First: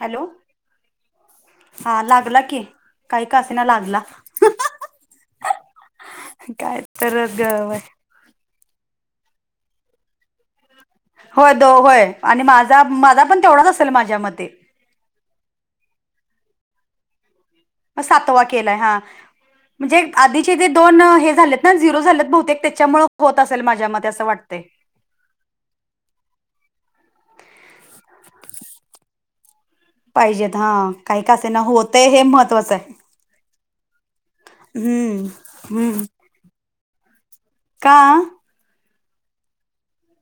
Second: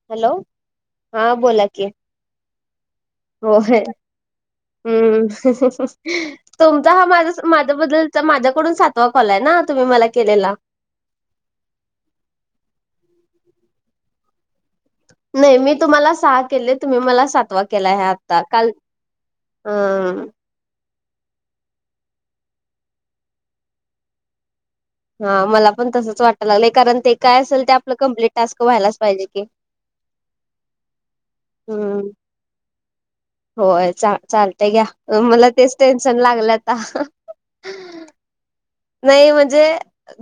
Hello, हा बोला की हा लागला की, काही का असेना होय लागला. हम्म, काय तुमचा हा तर माझ ग माझ्या बद्दल तर माझ्याकडून सातवा कॉल आहे ना? तुम्ही मला केलेला. होय द होय आणि माझा माझा पण तेवढा नसेल माझ्या मते नाही मी तुम्हाला सहा केले तुम्ही मला सातवा. म केलाय आता सातवा काल केलाय हा अ म्हणजे आध दोन हे झालेत ना झिरो झालेत बहुतेक त्याच्यामुळे होत असेल माझ्या म असं वाटत. हा मला पण तसच वाटं लागलंय कारण ते काय असेल ते आपलं कम्प्लीट टास्क व्हायलाच पाहिजे की पाहिजेत हा काही कसं ना होतय हम्म हे महत्त्वाचं आहे. होय चालतय घ्या हम्म मला तेच हम्म टेन्शन लागलं आता का? नाही म्हणजे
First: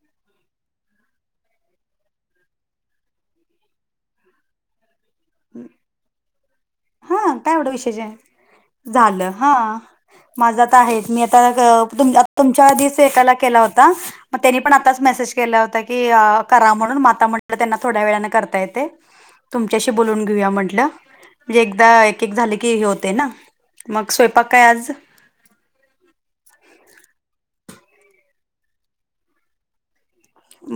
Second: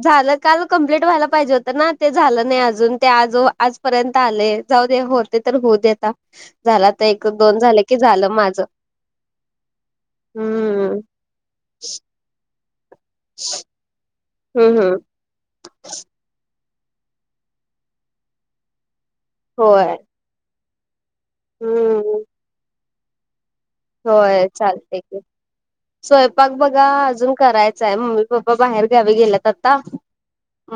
झालं काल कमप्लीट व्हायला पाहिजे होतं ना ते झालं नाही अजून ते आज आजपर्यंत आले. जाऊ दे होते तर होऊ दे आता झाला तर एक हा काय दोन एवढं झाले की विशेष आहे झालं माझ. झालं हा माझा आ तर आहे मी आता तुम तुमच्या आधीच वेकाला केला होता मग त्यानी पण हम्म हम्म आताच मेसेज के के होत की करा म्हणून माता म्हण त्यांना थोड्या वेळाने करता येते. तुमच्याशी होय बोलून घेऊया म्हटलं. म्हणजे एकदा हम्म एक एक झाले की हे होते ना मग होय स्वयंपाक काय आज चालते की स्वयंपाक बघा अजून करायचांय मम्मी पप्पा बाहेर घ्यावी गेलात आता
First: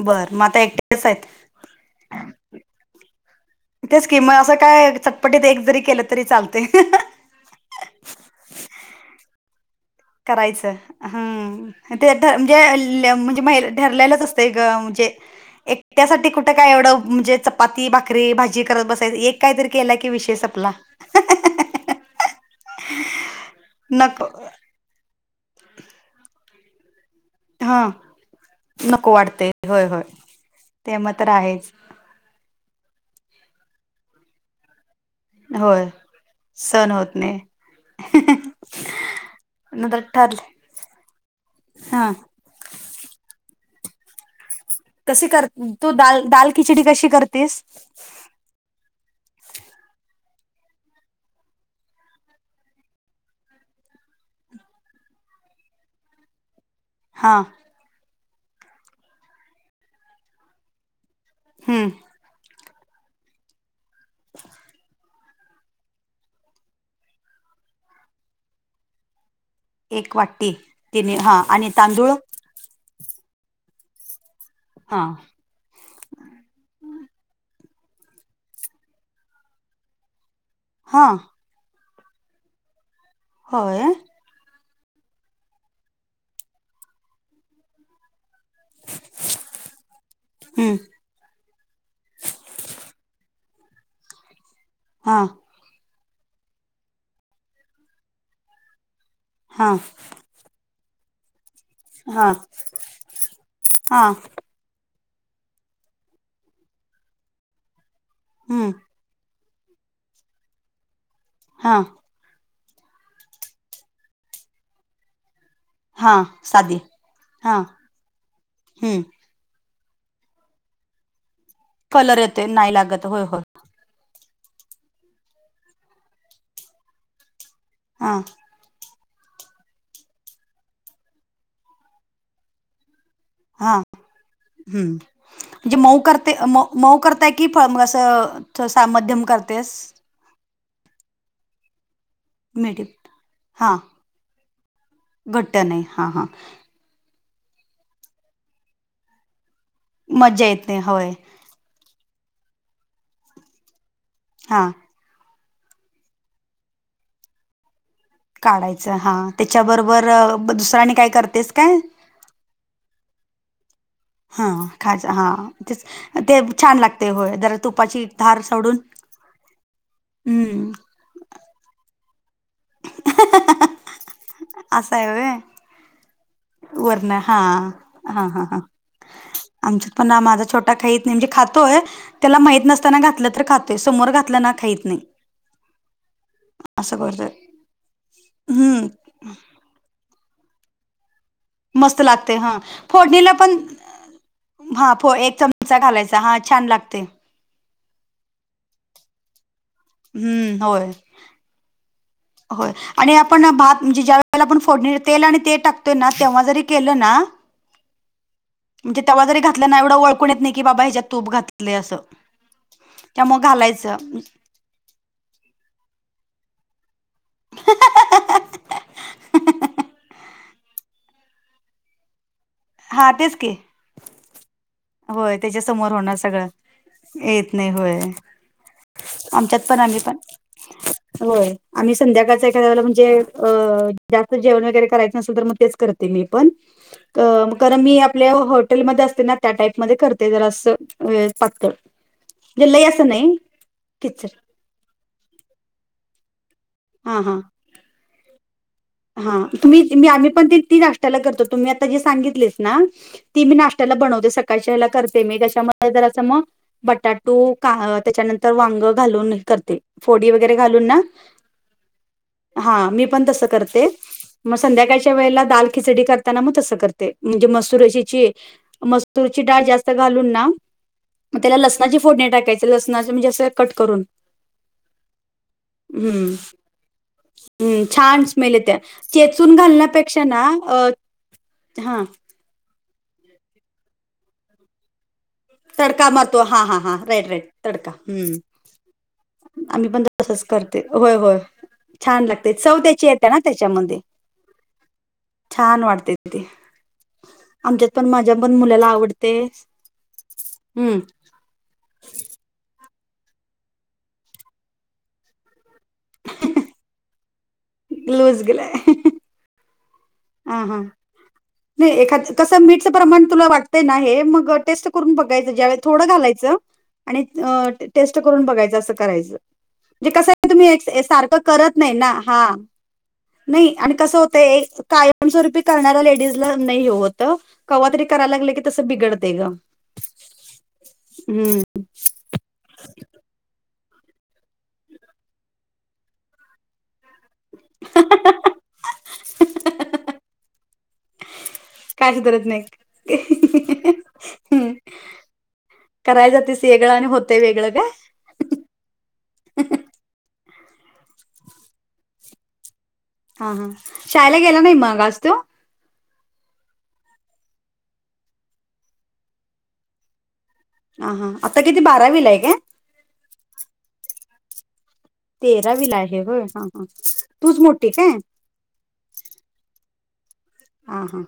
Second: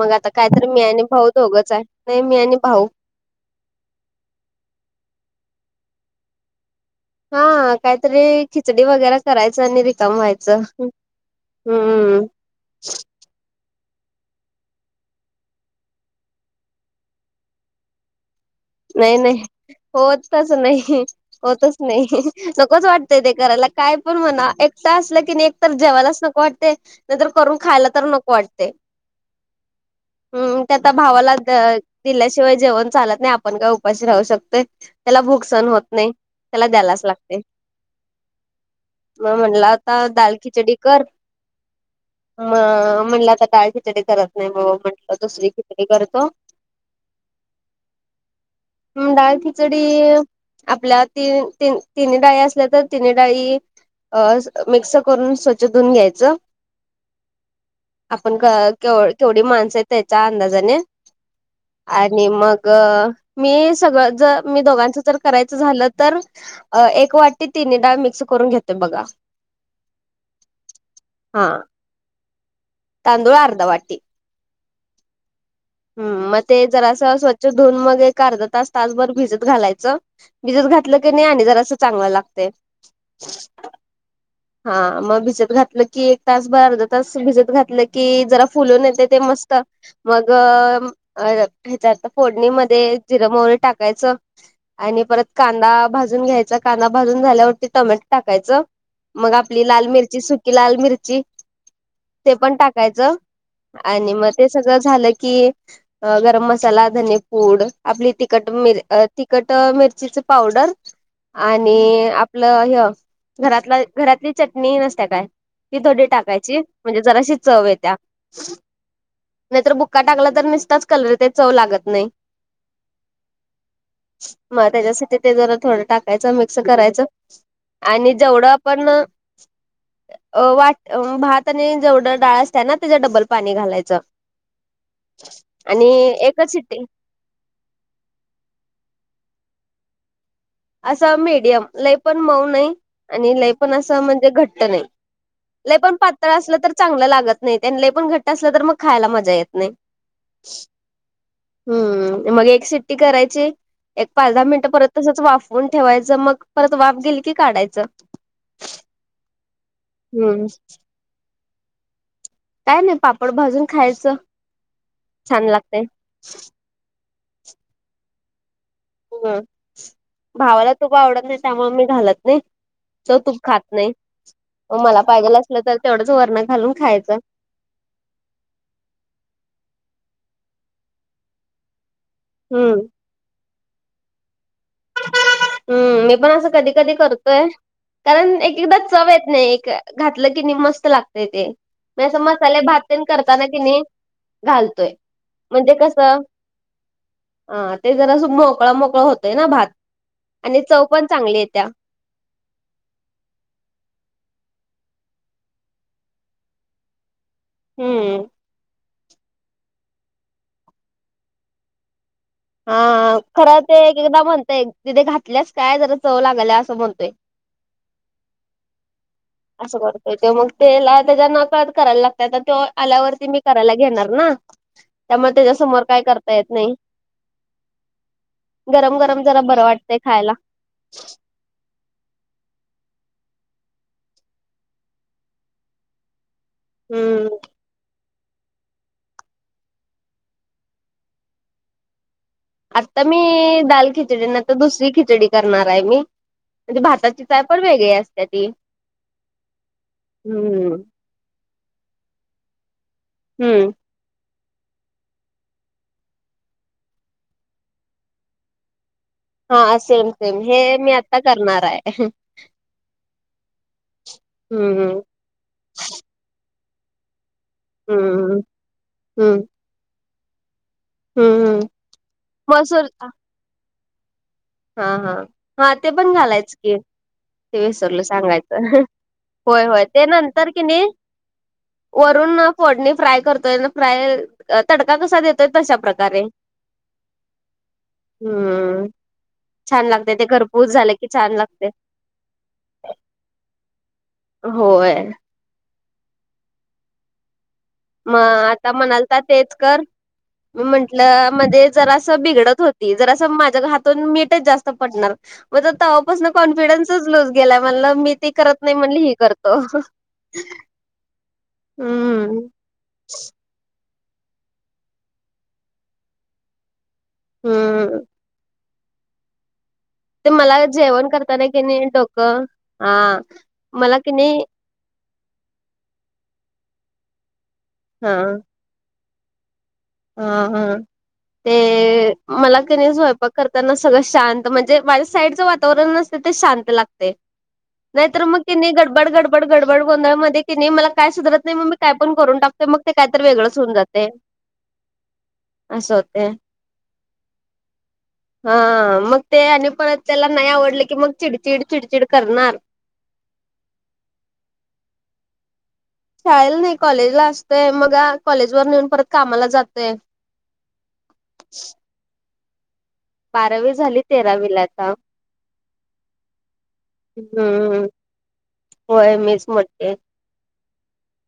मग आता बरं कायतरी मी आणि एकटेच आहेत भाऊ दोघंच आहे नाही मी आणि भाऊ ते स्कीम असं काय चटपटीत एक जरी केलं तरी चालते. हा काहीतरी खिचडी वगैरे करायच आणि रिक करायचं हम् ते म्हणजे ठरलेलंच असतणे. एकट्यासाठी कुठे काय एवढं म्हणजे चपाती भाकरी भाजी त बसायच नाही एक नाही कायतरी केला की विषे होतच आपला नाही होतच नाही नकोच वाटतय ते करायला काय पण नको म्हणा एक. असलं की एक तर जेवाणलाच नको वाटते. नाही तरर करून हा खायला तर नक वाटते नको वाटतंय होय होय हम् त्या आ ते मग तर भावाला आहेच दिल्याशिवाय जेवण चालत नाही आपण काय उपाशी राहू शकतय. त्याला भूक सण होत होय नाही त्याला सण द्यायलाच होत नाही लागते. मग म्हटला होता नंतर दाल ठरलं खिचडी कर. हा. म म्हणलं आता टाळखिटडी करत नाही बाबा म्हण. कशी कर तू दाल दाल खिचडी कशी करतेस. डाळ खिचडी आपल्या तीन तिन्ही डाळी असल्या तर तिन्ही डाळी अ मिक्स करून स्वच्छ धुऊून घ्यायचं. हा. आपण के केवढी माणसं आहे त्याच्या अंदाजाने हम्म आणि मग मी सगळं जर मी दोघांच तर करायचं झालं तर एक वाटी तिन् डाळ मिक्स करून घेते बघा. एक वाटी तिन हा आणि तांदूळ तांदूळ अर्ध वाटी हा. हम् मग ते जरा अस स्वच्छ धुून मग एक अर्ध तास तासभर भिजत घालायचं. भिजत घातलं हा की नाही आणि जर असं चांगलं लागत. होय. हा मग भिजत घातलं की एक तास बर अर्ध तास भिजत घातलं की जरा फुलून येते ते मस्त हम्म मगयचत फोडणीमध्ये जिरम व टाकायचं. आणि हा परत कांदा भाजून घ्यायचा कांदा भाजून झाल्यावरती टमॅटो टाकायचं. मग आपली हा लाल मिरची सुकी लाल मिर्ची हा ते पण टाकायचं हा आणि मग ते सगळं झालं की गरम मसाला धनी पूड आपली तिखट हम्म मिर तखट मिरचीच पावडर हा आणि आपलं ह घरातलं घरातली चटणी नसत्या काय ती थोडी हा टाकायची साधी म्हणजे जराशी हा चव येत त्या हम्म नाहीतर का टाकला तर मिस्टच कलर ते चव लागत नाही कलर येते नाही लागत होय होय. मग त्याच्यासाठी ते जरा थोडं टाकायचं मिक्स करायचं आणि हा जेवढं पण अ वाट भात आणि जेवढं डाळ असत ना त्याच्या डबल पाणी हा घालायचं हम्म म्हणजे आणि मऊ करते एकच म शिट्टी मऊ करता एक कि फळ मग असं सामध्यम करतेस. असं मीडियम लय पण मऊ नाही मिडियम आणि लय हा पण असं म्हणजे घट्ट नाही. घट्ट ल नाही पण हा हा पातळ असलं तर चांगलं लागत नाही त्यां ल पण घट्ट असलं तर मग खायला मजा येत नाही. मज्जा येते होय. हम्म मग एक सिट्टी करायची एक पाच दहा हा मिनिटं परत तसच वाफ ून ठेवायचं मग परत वाफ गेली की काढायचं. काढायचं हा त्याच्याबरोबर हम्म दुसऱ्यांनी काय करतेस काय. काय नाही पापड भाजून खायचं हा खज हा छान ते लागतय ते छान लाग ते होय जरा तुपाची धार सोडून हम हम्म भावाला तूप आवडत नाही त्यामुळे मी घालत नाही. च तूप खात नाही मला पाहिजेला असलं तर तेवढंच वरणार वर्ण हा हा हा हा आमच्यात पण माझा छोटा खाईत नाहीे म्हजे खातोय त्याला माहित हम्म. नसताना घातलं तर खातोय समोर घातलं ना खहीत नाही. हम्म मी पण असं कधी कधी करतोय कारण एक एकदा हम्म चव येत नाही एक घातलं की नाही मस्त लागतय ते मस्त मी असं लागते हा मसाले भात तेन फोडणीला करताना पण की नाही हा घालतोय फ एक चमचा घालायचा हा छान लागते. हा ते जरा मोकळा मोकळा होतोय ना भात आणि हम्म चव होय पण चांगली आहे त्या होय. आणि आपण भात म्हणजे ज्या वेळेला आपण फोडणी तेल आणि ते टाकतोय ना तेव्हा जरी केलं ना हम्म म्हणजे तेव्हा जरी घातल्या ना एवढं वळून येत नाही की बाबा ह्याच्यात तूप घातले असं हा त्यामुळे खरं ते एक घालायचं एकदा म्हणतय तिथे घातल्यास काय जरा चव लागल्या असं म्हणतोय. [inaudible] असं करतोय ते मग तेला त्याच्या नकळत करायला लागतात तर ते हा आल्यावरती तेच मी की करायला घेणार ना. त्यामुळे होय त्याच्या त्याच्यासमोर समोर काय होणार करता सगळं येत नाही येत नाही होय. गरम गरम जरा आमच्यात बरं पण आम्ही वाटतंय पण खायला होय आम्ही संध्याकाळच एखाद्या वळेला म्हणजे अ जास्त जेवण वगैरे करायचं नसल तर मग तेच करते मी पण हम्म. कार मी आपल्या हॉटेलमध्ये असते ना त्या टाईपमध्येध्ये करते जरा असं पातळ म्हणजे लय आता असं मी नाही दाल किचड खिचली तर दुसरी खिचडी करणार आहे मी म्हणजे हा भाताची हा चाय पण वेगळी असते ती. हा तुम्ही मी आम्ही पण ते हम्म ती नाष्टा ला करतो तुम्ही आता जे सांगितलेस ना ती हम्म नाशत्याला बनव दे सग काश करते मी त्याच्यामध्ये जरा अस मग बटाटू त्याच्यानंतर वांग घालून ना हा सेम फोडी सेम वगैरे हे घालून मी आता करणार आहे मी पण तसं करते. मग हम्म संध्याकाळच्या वेळेला दाल खिचडी करताना तसं करते मग तुरशीची हम्म मस्ूरची हम्म डाळ जास्त घालून ना मग त्याला हम्म लसणाची फोडणी टाकायचे मसूर लसणाचे म्हणजे असं कट करून हा हा हा ते पण हम्म घालायच की ते हम्म विसरलं छान स्मेल येत्या सांगायच चेचून होय होय त्या घालण्यापेक्षा ना नंतर कि नाही अ हा वर फोड फ्राय करतोय फ्राय तडका कसा देतो तडका मारतो हा हा हा राईट राईट तडका हम्म छान आम्ही पण लागते ते तसच घरपूस करते झालं की होय छान होय लागते छान लागते चव त्या्ची येत्या ना त्याच्यामध्ये होय छान वाटते ते आमच्यात पण मग माझ्या पण आता मुलाला म्हणाल तर आवडते तेच कर मी हम्म म्हटलं मध्ये जरासं बिघडत होती जरास माझ्या हातून मीठच जास्त पडणार मजा तवापासून कॉन्फिडन्सच लूज गेला म्हटल मी ते लूज करत नाही म्हणली ही करतो ह हां नाही एखाद हम्म कस मीठच प्रमाण तुला वाटत ते नाही मग टेस्ट करून बघायचं ज्यावेळी थोडं घालायचं आणि हम्म टेस्ट करून बघायचं असं करायचं म्हजे कसं ते आहे मला तुम्ही हे जेवण सारखं करताना की करत नाही ना डोकं हा हा नाही आणि मला की कसं होतं नाही काय कायमस्वरूपी करणारा लेडीज ला नाही हे होत केव्हातरी करायला लागले की तसं बिघडते ग हां हां ते मला कनी स्वयंपाक करताना सगळं शांत म्हणजे माझ्या साईडचं वातावरण असते ते शांत लागते [unintelligible] नाहीतर मग के नाही गडबड गडबड गडबड गोंधळमध्ये कि नाही मला काय सुधरत नाही मग मी काय पण करून टाकतो मग ते काहीतरी वेगळंच होऊन जाते हम् असं होते करायचं तस वेगळं आणि होतंय वेगळं का हा मग ते आणि पण त्याला नाही आवडलं की मग चिडचिड चिडचिड करणार हा हा शाळेला गेला नाही मग आज तो शाळेला नाही कॉलेजला असते मग कॉलेज वर नेऊन परत कामाला जाते ह हा आता किती बारावीला आहे का बारावी झाली तेरावी ला आता तेरावीला आहे हो हा हा तूच हम्म मोठी काय होय मीच मोठी आहे ह हा हा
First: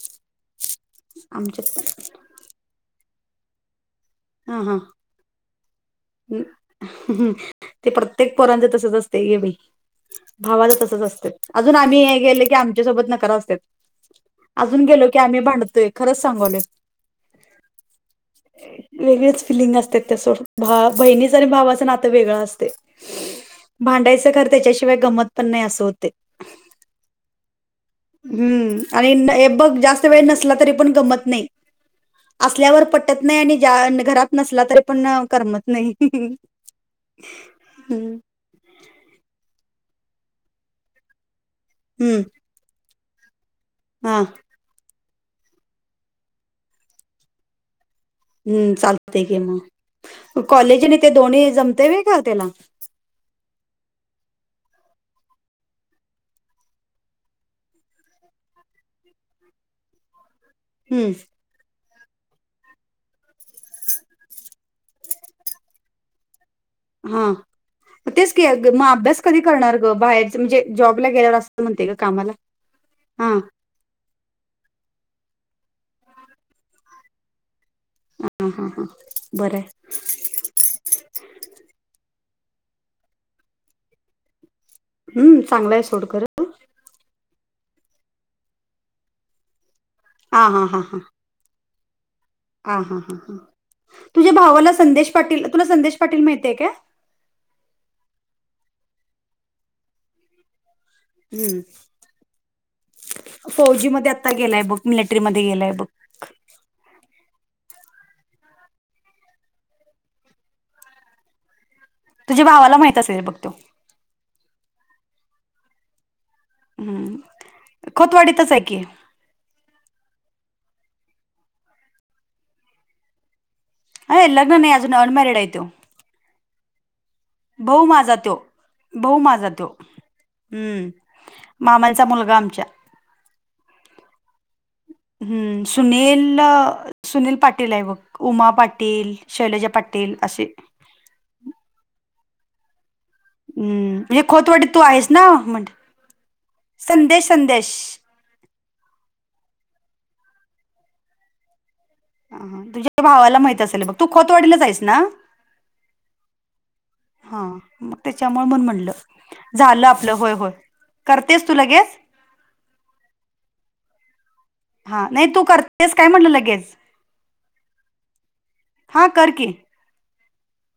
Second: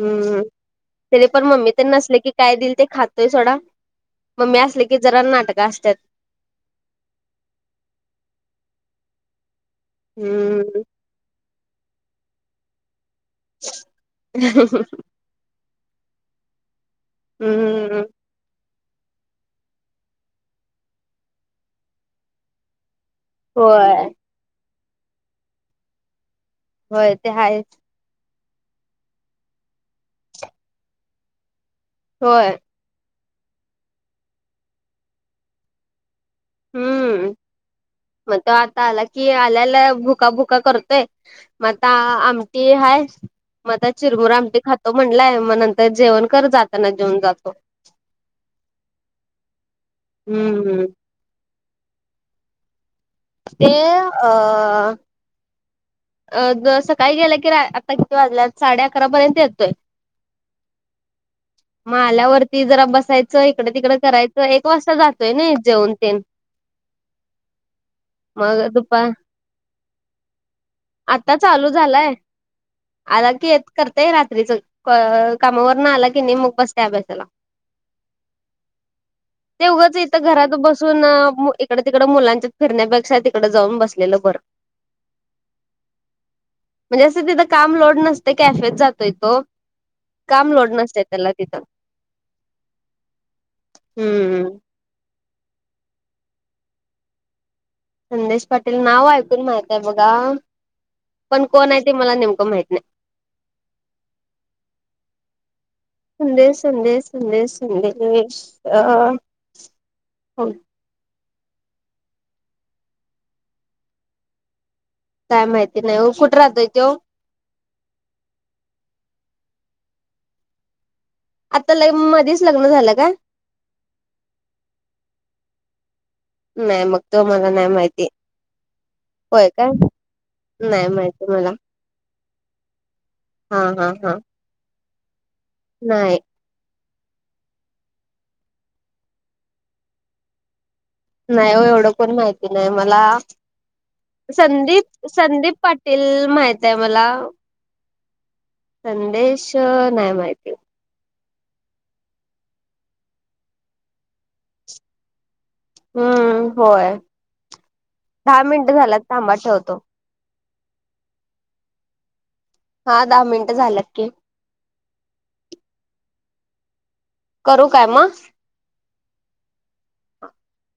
हम्म त्याले पण मम्मी आमच्यात तर नसले की काय दिल ते खातोय सोडा म मी असले की जरा नाटक असतात हम् ते प्रत्येक पोरांचे तसच असते ए बि भावाच हम्म तसच असते अजून आम्ही हे गेले की आमच्या सोबत नकार अस अजून गेलो की आम्ही भांडतोय खरच सांगवले हम् हम अ वेगळेच फिलिंग असते त्यासो भा बहिणीच आणि भावाचं नातं वेगळां असते होय भांडायचं खर त्याच्याशिवाय गमत पण नाही असं होते होय ते हाच हम्म आणि हे बघ जास्त वेळ नसला तरी पण गमत नाही होय असल्यावर पटत नाही आणि घरात नसला तरी पण करमत नाही हम्म हम्म मग आता आला की आल्याला भुका भुका करतोय मग आ हम्म ते आहेच मदात हा चिरमर आमटी खातो म्हटलंय मग नंतर जेवण कर जाताना जेऊन जातो हम्म चालते कि मग हम्म कॉलेजने ते दोन्ही जमते का त्याला ते अ अ सकाळी गेल्या की आता किती वाजल्या साडे अकरापर्यंत येतोय हम म आल्यावरती जरा बसायचं इकडे तिकड करायचं एक वाजता जातोय ना जेवन ते हा तेच क मग अभ्यास कधी करणार ग बाहेर म्हणजे जॉबला आता गेल्यावर असं चालू म्हणते का झालाय कामाला हा आला की येत करताय रात्रीच कामावर न आला की नाही मग बसते अभ्यासाला हां हां हां बरं तर घरात बसून इकडे तिकड मुलांच्या फिरण्यापेक्षा तिकड जाऊन बसलेलं बरं हम् चांगलंय आहे सोड कर म्हणजे असं तिथं काम लोड नसते कॅफेेत जातोय तो हा काम लोड नसते त्याला तिथं ह हा हां ह तुझ्या हम्म भावाला संदेश पाटील तुला संदेश पाटील माहतेय का संदेश पाटील नाव ऐकून माहितय बघा पण हम् कोण आहे ते मला नेमकं माहित नाही फौजी मध्ये आता गेलाय बघ मिलिटरी मध्ये गेलाय बघ संंदे संंदे सधे संदे अ हो तुझ्या भावाला माहित असेल बघ तो काय माहिती नाही ओ कुठे राहतोय तो हम्म खोतवाडीतच आहे की आता ल मध्येच लग्न झालं का अ लग्न नाही अजून अनमॅरिड आहे तो नाही मग तो मला नाही भाऊ माहिती माझा तो भाऊ माझा होय तो काय नाही हम्म माहिती मला मामाचा मुलगा आमच्या हा हा हा ह नाही सुनील सुनील पाटील आहे बघ उमा पाटील शैलेजा पाटील असे नाही हो एवढं कोण माहिती नाही मला हम्म म्हणजे खोतवाडी तू आहेस संदीप ना संदीप म्हण पाटील माहित आहे मला संदेश संदेश संदेश नाहीय माहिती अ तुझ्या भावाला माहित असेल बघ तू खोतवाडीला हाईस ना हम्म होय हा मग दहा त्याच्यामुळे म मिनिटं म्हटलं झालात थांबा ठेवतो झालं आपलं होय होय करतेस तू लगेच हा दहा मिनट झालत की हा नाही तू करतेस काय म्हणलं लगेच करू काय मग हां कर के हा [inaudible]